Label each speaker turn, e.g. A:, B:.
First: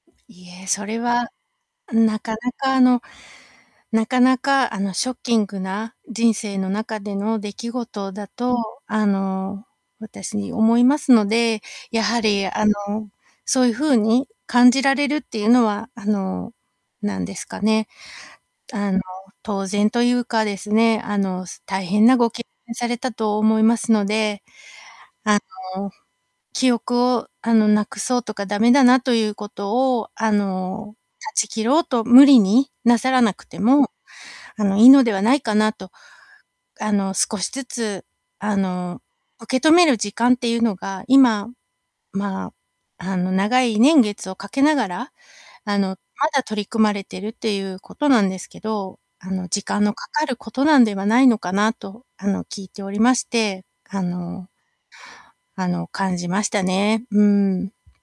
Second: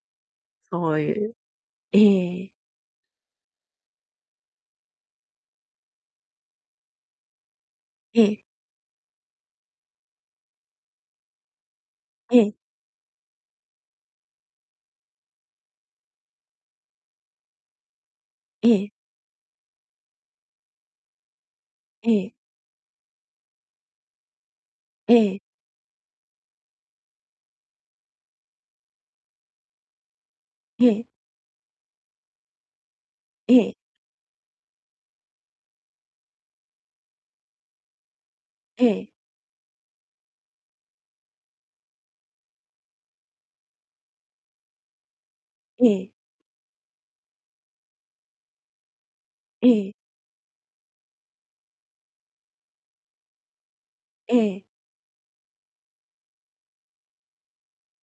A: いえ、そ
B: そ
A: れ
B: うい
A: は
B: え、
A: なかな
B: ええ。
A: かあのなかなかあの、ショッキングな人生の中での出来事
B: え
A: だ
B: え。
A: とあの、私に思いますので、やは
B: え
A: り
B: え。
A: あの、そういうふうに感じられるっていうのはあの何ですかね。
B: え
A: あ
B: え。
A: の、当然というかですね、あの、す大変
B: え
A: なご
B: え。
A: けんされたと思いますので、あ
B: え
A: の、
B: え。
A: 記憶をあの、なくそうとか駄目だなということをあ
B: え
A: の、
B: え。
A: 断ち切ろうと無理になさらなくて
B: ええ。
A: もあの、いいのではないかなと。あの、少しずつあの、
B: ええ。
A: 受け止める時間っていうのが今ま、あの、長い年月をかけながら、あの、ま
B: ええ。
A: だ取り組まれているっていうことなんですけど、あの時
B: え
A: 間
B: え。
A: のかかることなんではないのかなとあの、聞いておりまして、あ
B: え
A: の
B: え。
A: あの感じましたね。うん。